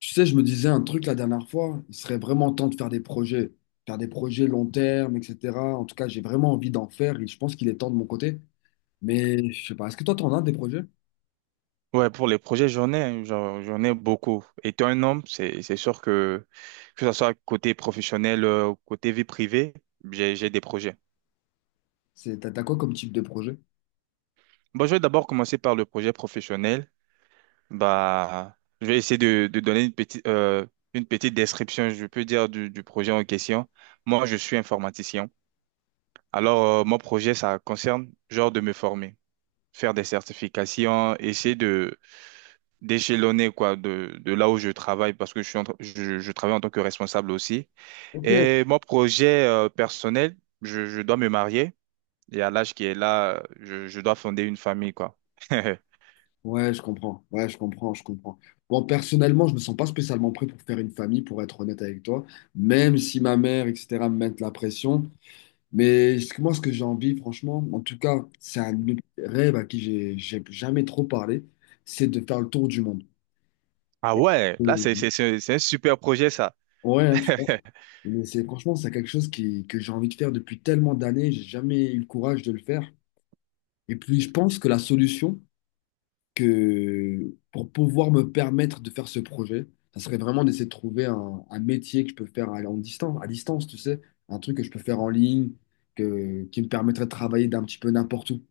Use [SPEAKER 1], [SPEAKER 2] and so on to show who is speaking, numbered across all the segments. [SPEAKER 1] Tu sais, je me disais un truc la dernière fois, il serait vraiment temps de faire des projets long terme, etc. En tout cas, j'ai vraiment envie d'en faire et je pense qu'il est temps de mon côté. Mais je sais pas, est-ce que toi, t'en as des projets?
[SPEAKER 2] Ouais, pour les projets, j'en ai, hein, j'en ai beaucoup. Étant un homme, c'est sûr que ce soit côté professionnel ou côté vie privée, j'ai des projets.
[SPEAKER 1] C'est, t'as quoi comme type de projet?
[SPEAKER 2] Bon, je vais d'abord commencer par le projet professionnel. Bah, je vais essayer de donner une petite description, je peux dire du projet en question. Moi, je suis informaticien. Alors, mon projet, ça concerne genre de me former, faire des certifications, essayer d'échelonner quoi de là où je travaille parce que je travaille en tant que responsable aussi.
[SPEAKER 1] Ok.
[SPEAKER 2] Et mon projet personnel, je dois me marier et à l'âge qui est là, je dois fonder une famille quoi.
[SPEAKER 1] Ouais, je comprends. Ouais, je comprends, je comprends. Bon, personnellement, je me sens pas spécialement prêt pour faire une famille, pour être honnête avec toi, même si ma mère, etc., me mettent la pression. Mais moi, ce que j'ai envie, franchement, en tout cas, c'est un autre rêve à qui j'ai jamais trop parlé, c'est de faire le tour du monde.
[SPEAKER 2] Ah ouais, là c'est
[SPEAKER 1] Oui.
[SPEAKER 2] c'est c'est c'est un super projet ça.
[SPEAKER 1] Ouais, hein, tu vois. Mais c'est franchement, c'est quelque chose qui, que j'ai envie de faire depuis tellement d'années, j'ai jamais eu le courage de le faire. Et puis, je pense que la solution que pour pouvoir me permettre de faire ce projet, ça serait vraiment d'essayer de trouver un métier que je peux faire à, en distance, à distance, tu sais, un truc que je peux faire en ligne, que, qui me permettrait de travailler d'un petit peu n'importe où.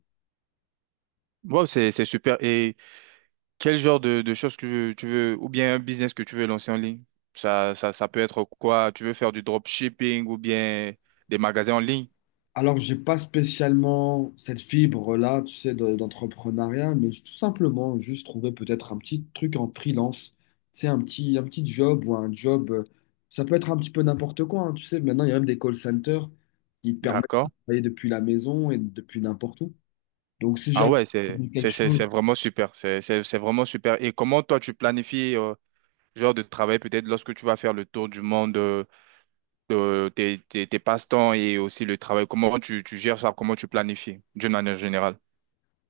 [SPEAKER 2] Wow, c'est super. Et quel genre de choses que tu veux, ou bien un business que tu veux lancer en ligne? Ça peut être quoi? Tu veux faire du dropshipping ou bien des magasins en ligne?
[SPEAKER 1] Alors, j'ai pas spécialement cette fibre-là, tu sais, d'entrepreneuriat, mais tout simplement juste trouver peut-être un petit truc en freelance, tu sais, un petit job ou un job, ça peut être un petit peu n'importe quoi, hein, tu sais, maintenant il y a même des call centers qui te permettent de
[SPEAKER 2] D'accord.
[SPEAKER 1] travailler depuis la maison et depuis n'importe où. Donc, si
[SPEAKER 2] Ah
[SPEAKER 1] j'arrive
[SPEAKER 2] ouais,
[SPEAKER 1] à
[SPEAKER 2] c'est
[SPEAKER 1] trouver quelque
[SPEAKER 2] c'est c'est
[SPEAKER 1] chose,
[SPEAKER 2] c'est vraiment super. C'est vraiment super. Et comment toi tu planifies ce genre de travail peut-être lorsque tu vas faire le tour du monde, de tes passe-temps et aussi le travail. Comment tu gères ça? Comment tu planifies d'une manière générale?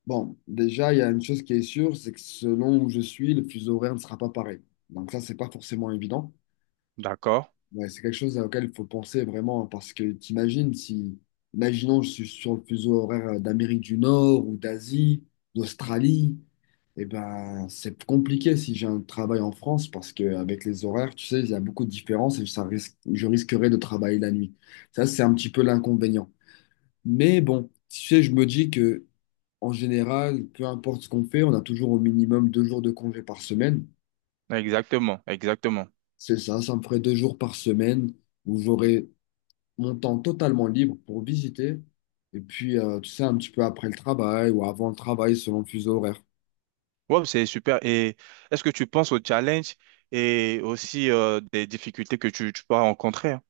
[SPEAKER 1] bon, déjà, il y a une chose qui est sûre, c'est que selon où je suis, le fuseau horaire ne sera pas pareil. Donc ça, c'est pas forcément évident.
[SPEAKER 2] D'accord.
[SPEAKER 1] Ouais, c'est quelque chose auquel il faut penser vraiment, parce que t'imagines si, imaginons, je suis sur le fuseau horaire d'Amérique du Nord ou d'Asie, d'Australie, et ben c'est compliqué si j'ai un travail en France, parce qu'avec les horaires, tu sais, il y a beaucoup de différences et ça risque, je risquerais de travailler la nuit. Ça, c'est un petit peu l'inconvénient. Mais bon, tu sais, je me dis que en général, peu importe ce qu'on fait, on a toujours au minimum 2 jours de congé par semaine.
[SPEAKER 2] Exactement, exactement.
[SPEAKER 1] C'est ça, ça me ferait 2 jours par semaine où j'aurais mon temps totalement libre pour visiter. Et puis, tu sais, un petit peu après le travail ou avant le travail, selon le fuseau horaire.
[SPEAKER 2] Ouais, c'est super. Et est-ce que tu penses aux challenges et aussi des difficultés que tu peux rencontrer, hein?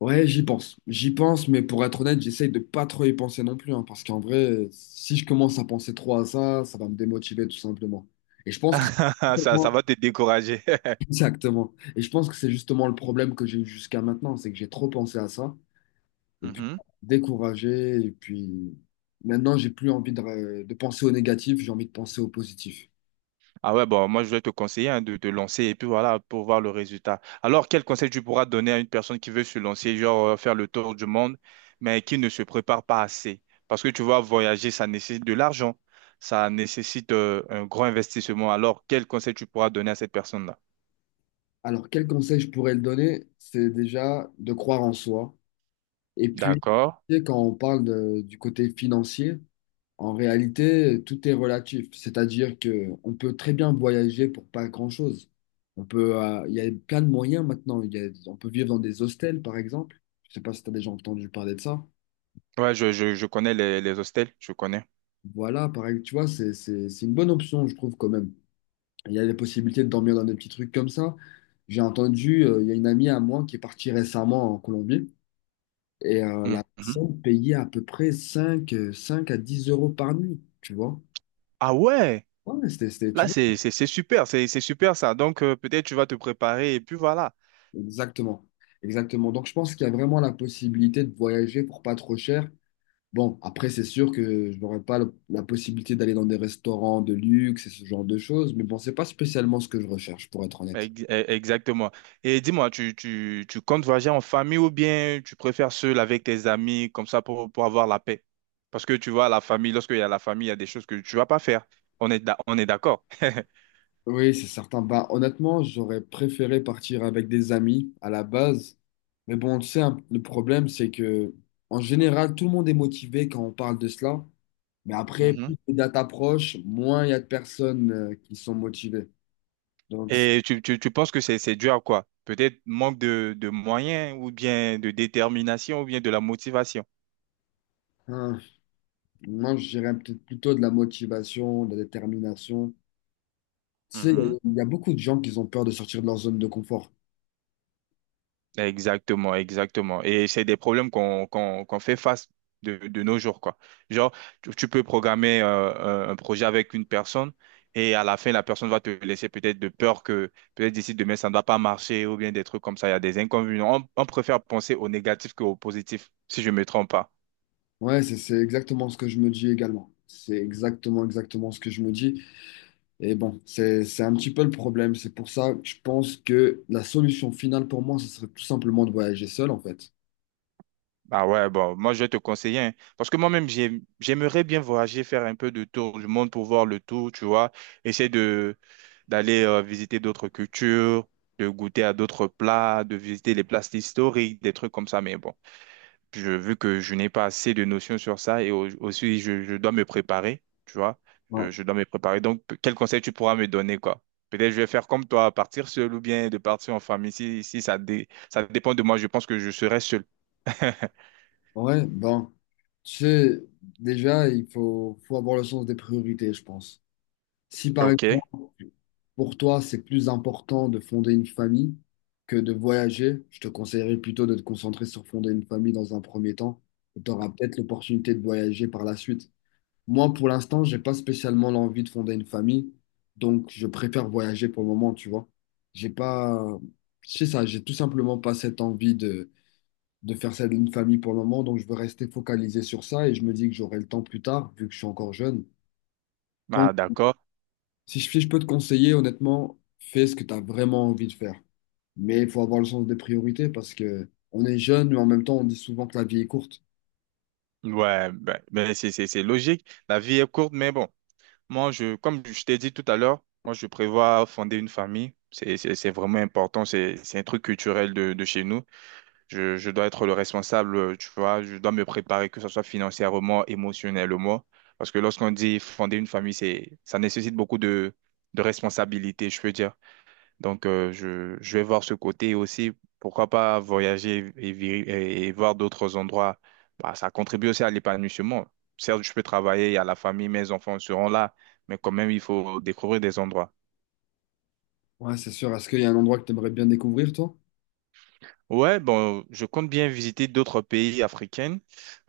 [SPEAKER 1] Ouais, j'y pense. J'y pense, mais pour être honnête, j'essaye de pas trop y penser non plus, hein, parce qu'en vrai, si je commence à penser trop à ça, ça va me démotiver tout simplement. Et je pense que
[SPEAKER 2] Ça ça va te décourager.
[SPEAKER 1] exactement. Et je pense que c'est justement le problème que j'ai eu jusqu'à maintenant, c'est que j'ai trop pensé à ça, et puis découragé, et puis maintenant, j'ai plus envie de penser au négatif, j'ai envie de penser au positif.
[SPEAKER 2] Ah ouais, bon, moi je vais te conseiller, hein, de te lancer et puis voilà, pour voir le résultat. Alors, quel conseil tu pourras donner à une personne qui veut se lancer, genre faire le tour du monde, mais qui ne se prépare pas assez? Parce que tu vois, voyager, ça nécessite de l'argent, ça nécessite un grand investissement. Alors, quel conseil tu pourras donner à cette personne-là?
[SPEAKER 1] Alors, quel conseil je pourrais le donner? C'est déjà de croire en soi. Et puis,
[SPEAKER 2] D'accord.
[SPEAKER 1] tu sais, quand on parle du côté financier, en réalité, tout est relatif. C'est-à-dire que on peut très bien voyager pour pas grand-chose. On peut, il y a plein de moyens maintenant. On peut vivre dans des hostels, par exemple. Je sais pas si tu as déjà entendu parler de ça.
[SPEAKER 2] Ouais, je connais les hostels, je connais.
[SPEAKER 1] Voilà, pareil, tu vois, c'est une bonne option, je trouve, quand même. Il y a les possibilités de dormir dans des petits trucs comme ça. J'ai entendu, il y a une amie à moi qui est partie récemment en Colombie. Et la
[SPEAKER 2] Mhm.
[SPEAKER 1] personne payait à peu près 5 5 à 10 euros par nuit, tu vois.
[SPEAKER 2] Ah ouais,
[SPEAKER 1] Ouais, tu
[SPEAKER 2] là
[SPEAKER 1] vois,
[SPEAKER 2] c'est super, c'est super ça. Donc peut-être tu vas te préparer et puis voilà.
[SPEAKER 1] exactement. Exactement. Donc, je pense qu'il y a vraiment la possibilité de voyager pour pas trop cher. Bon, après, c'est sûr que je n'aurais pas la possibilité d'aller dans des restaurants de luxe et ce genre de choses, mais bon, c'est pas spécialement ce que je recherche, pour être honnête.
[SPEAKER 2] Exactement. Et dis-moi, tu comptes voyager en famille ou bien tu préfères seul avec tes amis comme ça pour avoir la paix? Parce que tu vois, la famille, lorsqu'il y a la famille, il y a des choses que tu vas pas faire. On est, on est d'accord.
[SPEAKER 1] Oui, c'est certain. Bah, honnêtement, j'aurais préféré partir avec des amis à la base. Mais bon, tu sais, hein, le problème, c'est que en général, tout le monde est motivé quand on parle de cela. Mais après,
[SPEAKER 2] Mhm.
[SPEAKER 1] plus les dates approchent, moins il y a de personnes qui sont motivées. Donc, c'est
[SPEAKER 2] Et tu penses que c'est dû à quoi? Peut-être manque de moyens ou bien de détermination ou bien de la motivation.
[SPEAKER 1] un- moi, je dirais peut-être plutôt de la motivation, de la détermination. Tu sais, il y a beaucoup de gens qui ont peur de sortir de leur zone de confort.
[SPEAKER 2] Exactement, exactement. Et c'est des problèmes qu'on fait face de nos jours, quoi. Genre, tu peux programmer un projet avec une personne et à la fin, la personne va te laisser peut-être de peur que peut-être d'ici demain, ça ne va pas marcher ou bien des trucs comme ça. Il y a des inconvénients. On préfère penser au négatif qu'au positif, si je ne me trompe pas.
[SPEAKER 1] Ouais, c'est exactement ce que je me dis également. C'est exactement, exactement ce que je me dis. Et bon, c'est un petit peu le problème. C'est pour ça que je pense que la solution finale pour moi, ce serait tout simplement de voyager seul, en fait.
[SPEAKER 2] Ah ouais, bon, moi je vais te conseiller, hein, parce que j'aimerais bien voyager, faire un peu de tour du monde pour voir le tour, tu vois, essayer de d'aller visiter d'autres cultures, de goûter à d'autres plats, de visiter les places historiques, des trucs comme ça, mais bon, vu que je n'ai pas assez de notions sur ça et aussi je dois me préparer, tu vois,
[SPEAKER 1] Ouais.
[SPEAKER 2] je dois me préparer, donc quel conseil tu pourras me donner, quoi? Peut-être je vais faire comme toi, partir seul ou bien de partir en famille, si, ça, ça dépend de moi, je pense que je serai seul.
[SPEAKER 1] Ouais, ben, tu sais, déjà, il faut, faut avoir le sens des priorités, je pense. Si par
[SPEAKER 2] Ok.
[SPEAKER 1] exemple, pour toi, c'est plus important de fonder une famille que de voyager, je te conseillerais plutôt de te concentrer sur fonder une famille dans un premier temps. Tu auras peut-être l'opportunité de voyager par la suite. Moi, pour l'instant, j'ai pas spécialement l'envie de fonder une famille, donc je préfère voyager pour le moment, tu vois. J'ai pas, c'est ça, j'ai tout simplement pas cette envie de faire celle d'une famille pour le moment. Donc, je veux rester focalisé sur ça et je me dis que j'aurai le temps plus tard, vu que je suis encore jeune. Donc,
[SPEAKER 2] Ah, d'accord.
[SPEAKER 1] si je peux te conseiller, honnêtement, fais ce que tu as vraiment envie de faire. Mais il faut avoir le sens des priorités parce que on est jeune, mais en même temps, on dit souvent que la vie est courte.
[SPEAKER 2] Ouais, ben, c'est logique. La vie est courte, mais bon, comme je t'ai dit tout à l'heure, moi, je prévois fonder une famille. C'est vraiment important. C'est un truc culturel de chez nous. Je dois être le responsable, tu vois. Je dois me préparer, que ce soit financièrement, émotionnellement. Parce que lorsqu'on dit fonder une famille, ça nécessite beaucoup de responsabilité, je peux dire. Donc, je vais voir ce côté aussi. Pourquoi pas voyager et voir d'autres endroits. Bah, ça contribue aussi à l'épanouissement. Certes, je peux travailler, il y a la famille, mes enfants seront là, mais quand même, il faut découvrir des endroits.
[SPEAKER 1] Ouais, c'est sûr. Est-ce qu'il y a un endroit que tu aimerais bien découvrir, toi?
[SPEAKER 2] Ouais, bon, je compte bien visiter d'autres pays africains.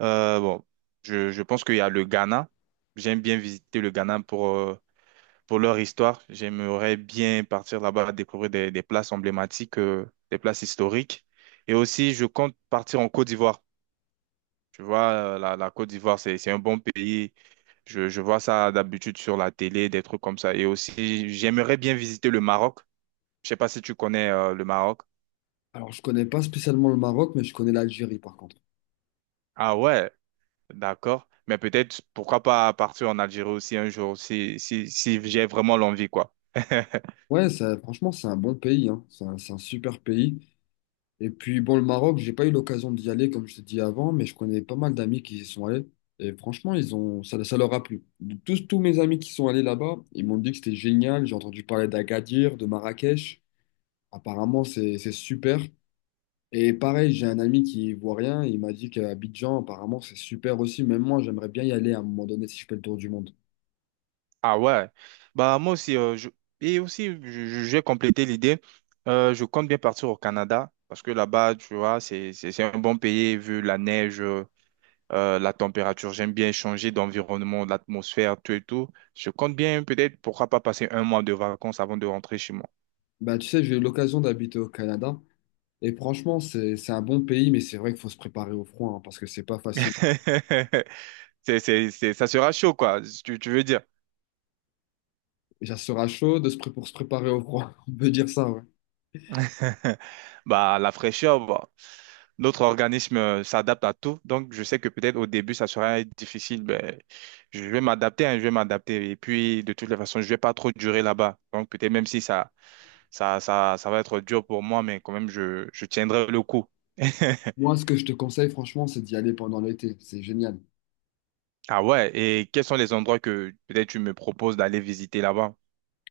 [SPEAKER 2] Bon, je pense qu'il y a le Ghana. J'aime bien visiter le Ghana pour. Pour leur histoire. J'aimerais bien partir là-bas, découvrir des places emblématiques, des places historiques. Et aussi, je compte partir en Côte d'Ivoire. Tu vois, la Côte d'Ivoire, c'est un bon pays. Je vois ça d'habitude sur la télé, des trucs comme ça. Et aussi, j'aimerais bien visiter le Maroc. Je sais pas si tu connais, le Maroc.
[SPEAKER 1] Alors, je connais pas spécialement le Maroc, mais je connais l'Algérie, par contre.
[SPEAKER 2] Ah ouais, d'accord. Mais peut-être, pourquoi pas partir en Algérie aussi un jour, si, si j'ai vraiment l'envie, quoi.
[SPEAKER 1] Ouais, ça, franchement, c'est un bon pays, hein. C'est un super pays. Et puis, bon, le Maroc, j'ai pas eu l'occasion d'y aller, comme je t'ai dit avant, mais je connais pas mal d'amis qui y sont allés. Et franchement, ils ont, ça leur a plu. Tous, tous mes amis qui sont allés là-bas, ils m'ont dit que c'était génial. J'ai entendu parler d'Agadir, de Marrakech. Apparemment, c'est super. Et pareil, j'ai un ami qui est ivoirien. Il m'a dit qu'à Abidjan, apparemment, c'est super aussi. Même moi, j'aimerais bien y aller à un moment donné si je fais le tour du monde.
[SPEAKER 2] Ah ouais, bah moi aussi, je... et aussi, j'ai complété l'idée. Je compte bien partir au Canada, parce que là-bas, tu vois, c'est un bon pays, vu la neige, la température, j'aime bien changer d'environnement, l'atmosphère, tout et tout. Je compte bien peut-être, pourquoi pas passer un mois de vacances avant de rentrer chez moi.
[SPEAKER 1] Bah, tu sais, j'ai eu l'occasion d'habiter au Canada. Et franchement, c'est un bon pays, mais c'est vrai qu'il faut se préparer au froid, hein, parce que c'est pas facile.
[SPEAKER 2] Ça sera chaud, quoi, si tu veux dire.
[SPEAKER 1] Et ça sera chaud de pour se préparer au froid. On peut dire ça, ouais.
[SPEAKER 2] Bah, la fraîcheur, bah, notre organisme s'adapte à tout. Donc, je sais que peut-être au début, ça sera difficile. Mais je vais m'adapter, hein, je vais m'adapter. Et puis, de toutes les façons, je vais pas trop durer là-bas. Donc, peut-être même si ça va être dur pour moi, mais quand même, je tiendrai le coup.
[SPEAKER 1] Moi, ce que je te conseille, franchement, c'est d'y aller pendant l'été. C'est génial.
[SPEAKER 2] Ah ouais, et quels sont les endroits que peut-être tu me proposes d'aller visiter là-bas?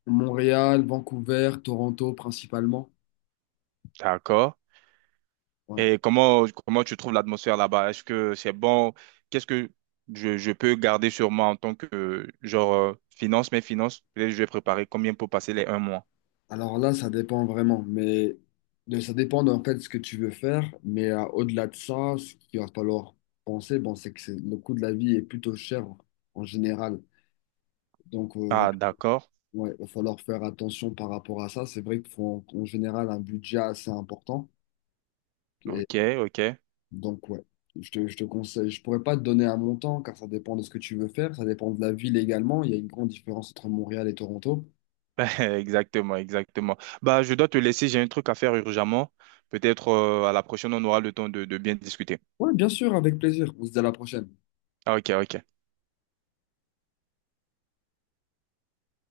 [SPEAKER 1] Montréal, Vancouver, Toronto principalement.
[SPEAKER 2] D'accord.
[SPEAKER 1] Ouais.
[SPEAKER 2] Et comment tu trouves l'atmosphère là-bas? Est-ce que c'est bon? Qu'est-ce que je peux garder sur moi en tant que, genre, mes finances? Peut-être je vais préparer combien pour passer les un mois?
[SPEAKER 1] Alors là, ça dépend vraiment. Mais ça dépend en fait de ce que tu veux faire. Mais au-delà de ça, ce qu'il va falloir penser, bon, c'est que le coût de la vie est plutôt cher en général. Donc,
[SPEAKER 2] Ah, d'accord.
[SPEAKER 1] ouais, il va falloir faire attention par rapport à ça. C'est vrai qu'il faut en en général un budget assez important.
[SPEAKER 2] Ok, ok.
[SPEAKER 1] Donc, ouais, je te conseille. Je pourrais pas te donner un montant car ça dépend de ce que tu veux faire, ça dépend de la ville également. Il y a une grande différence entre Montréal et Toronto.
[SPEAKER 2] Exactement, exactement. Bah, je dois te laisser, j'ai un truc à faire urgemment. Peut-être, à la prochaine, on aura le temps de bien discuter.
[SPEAKER 1] Ouais, bien sûr, avec plaisir. On se dit à la prochaine.
[SPEAKER 2] Ah, ok, ok.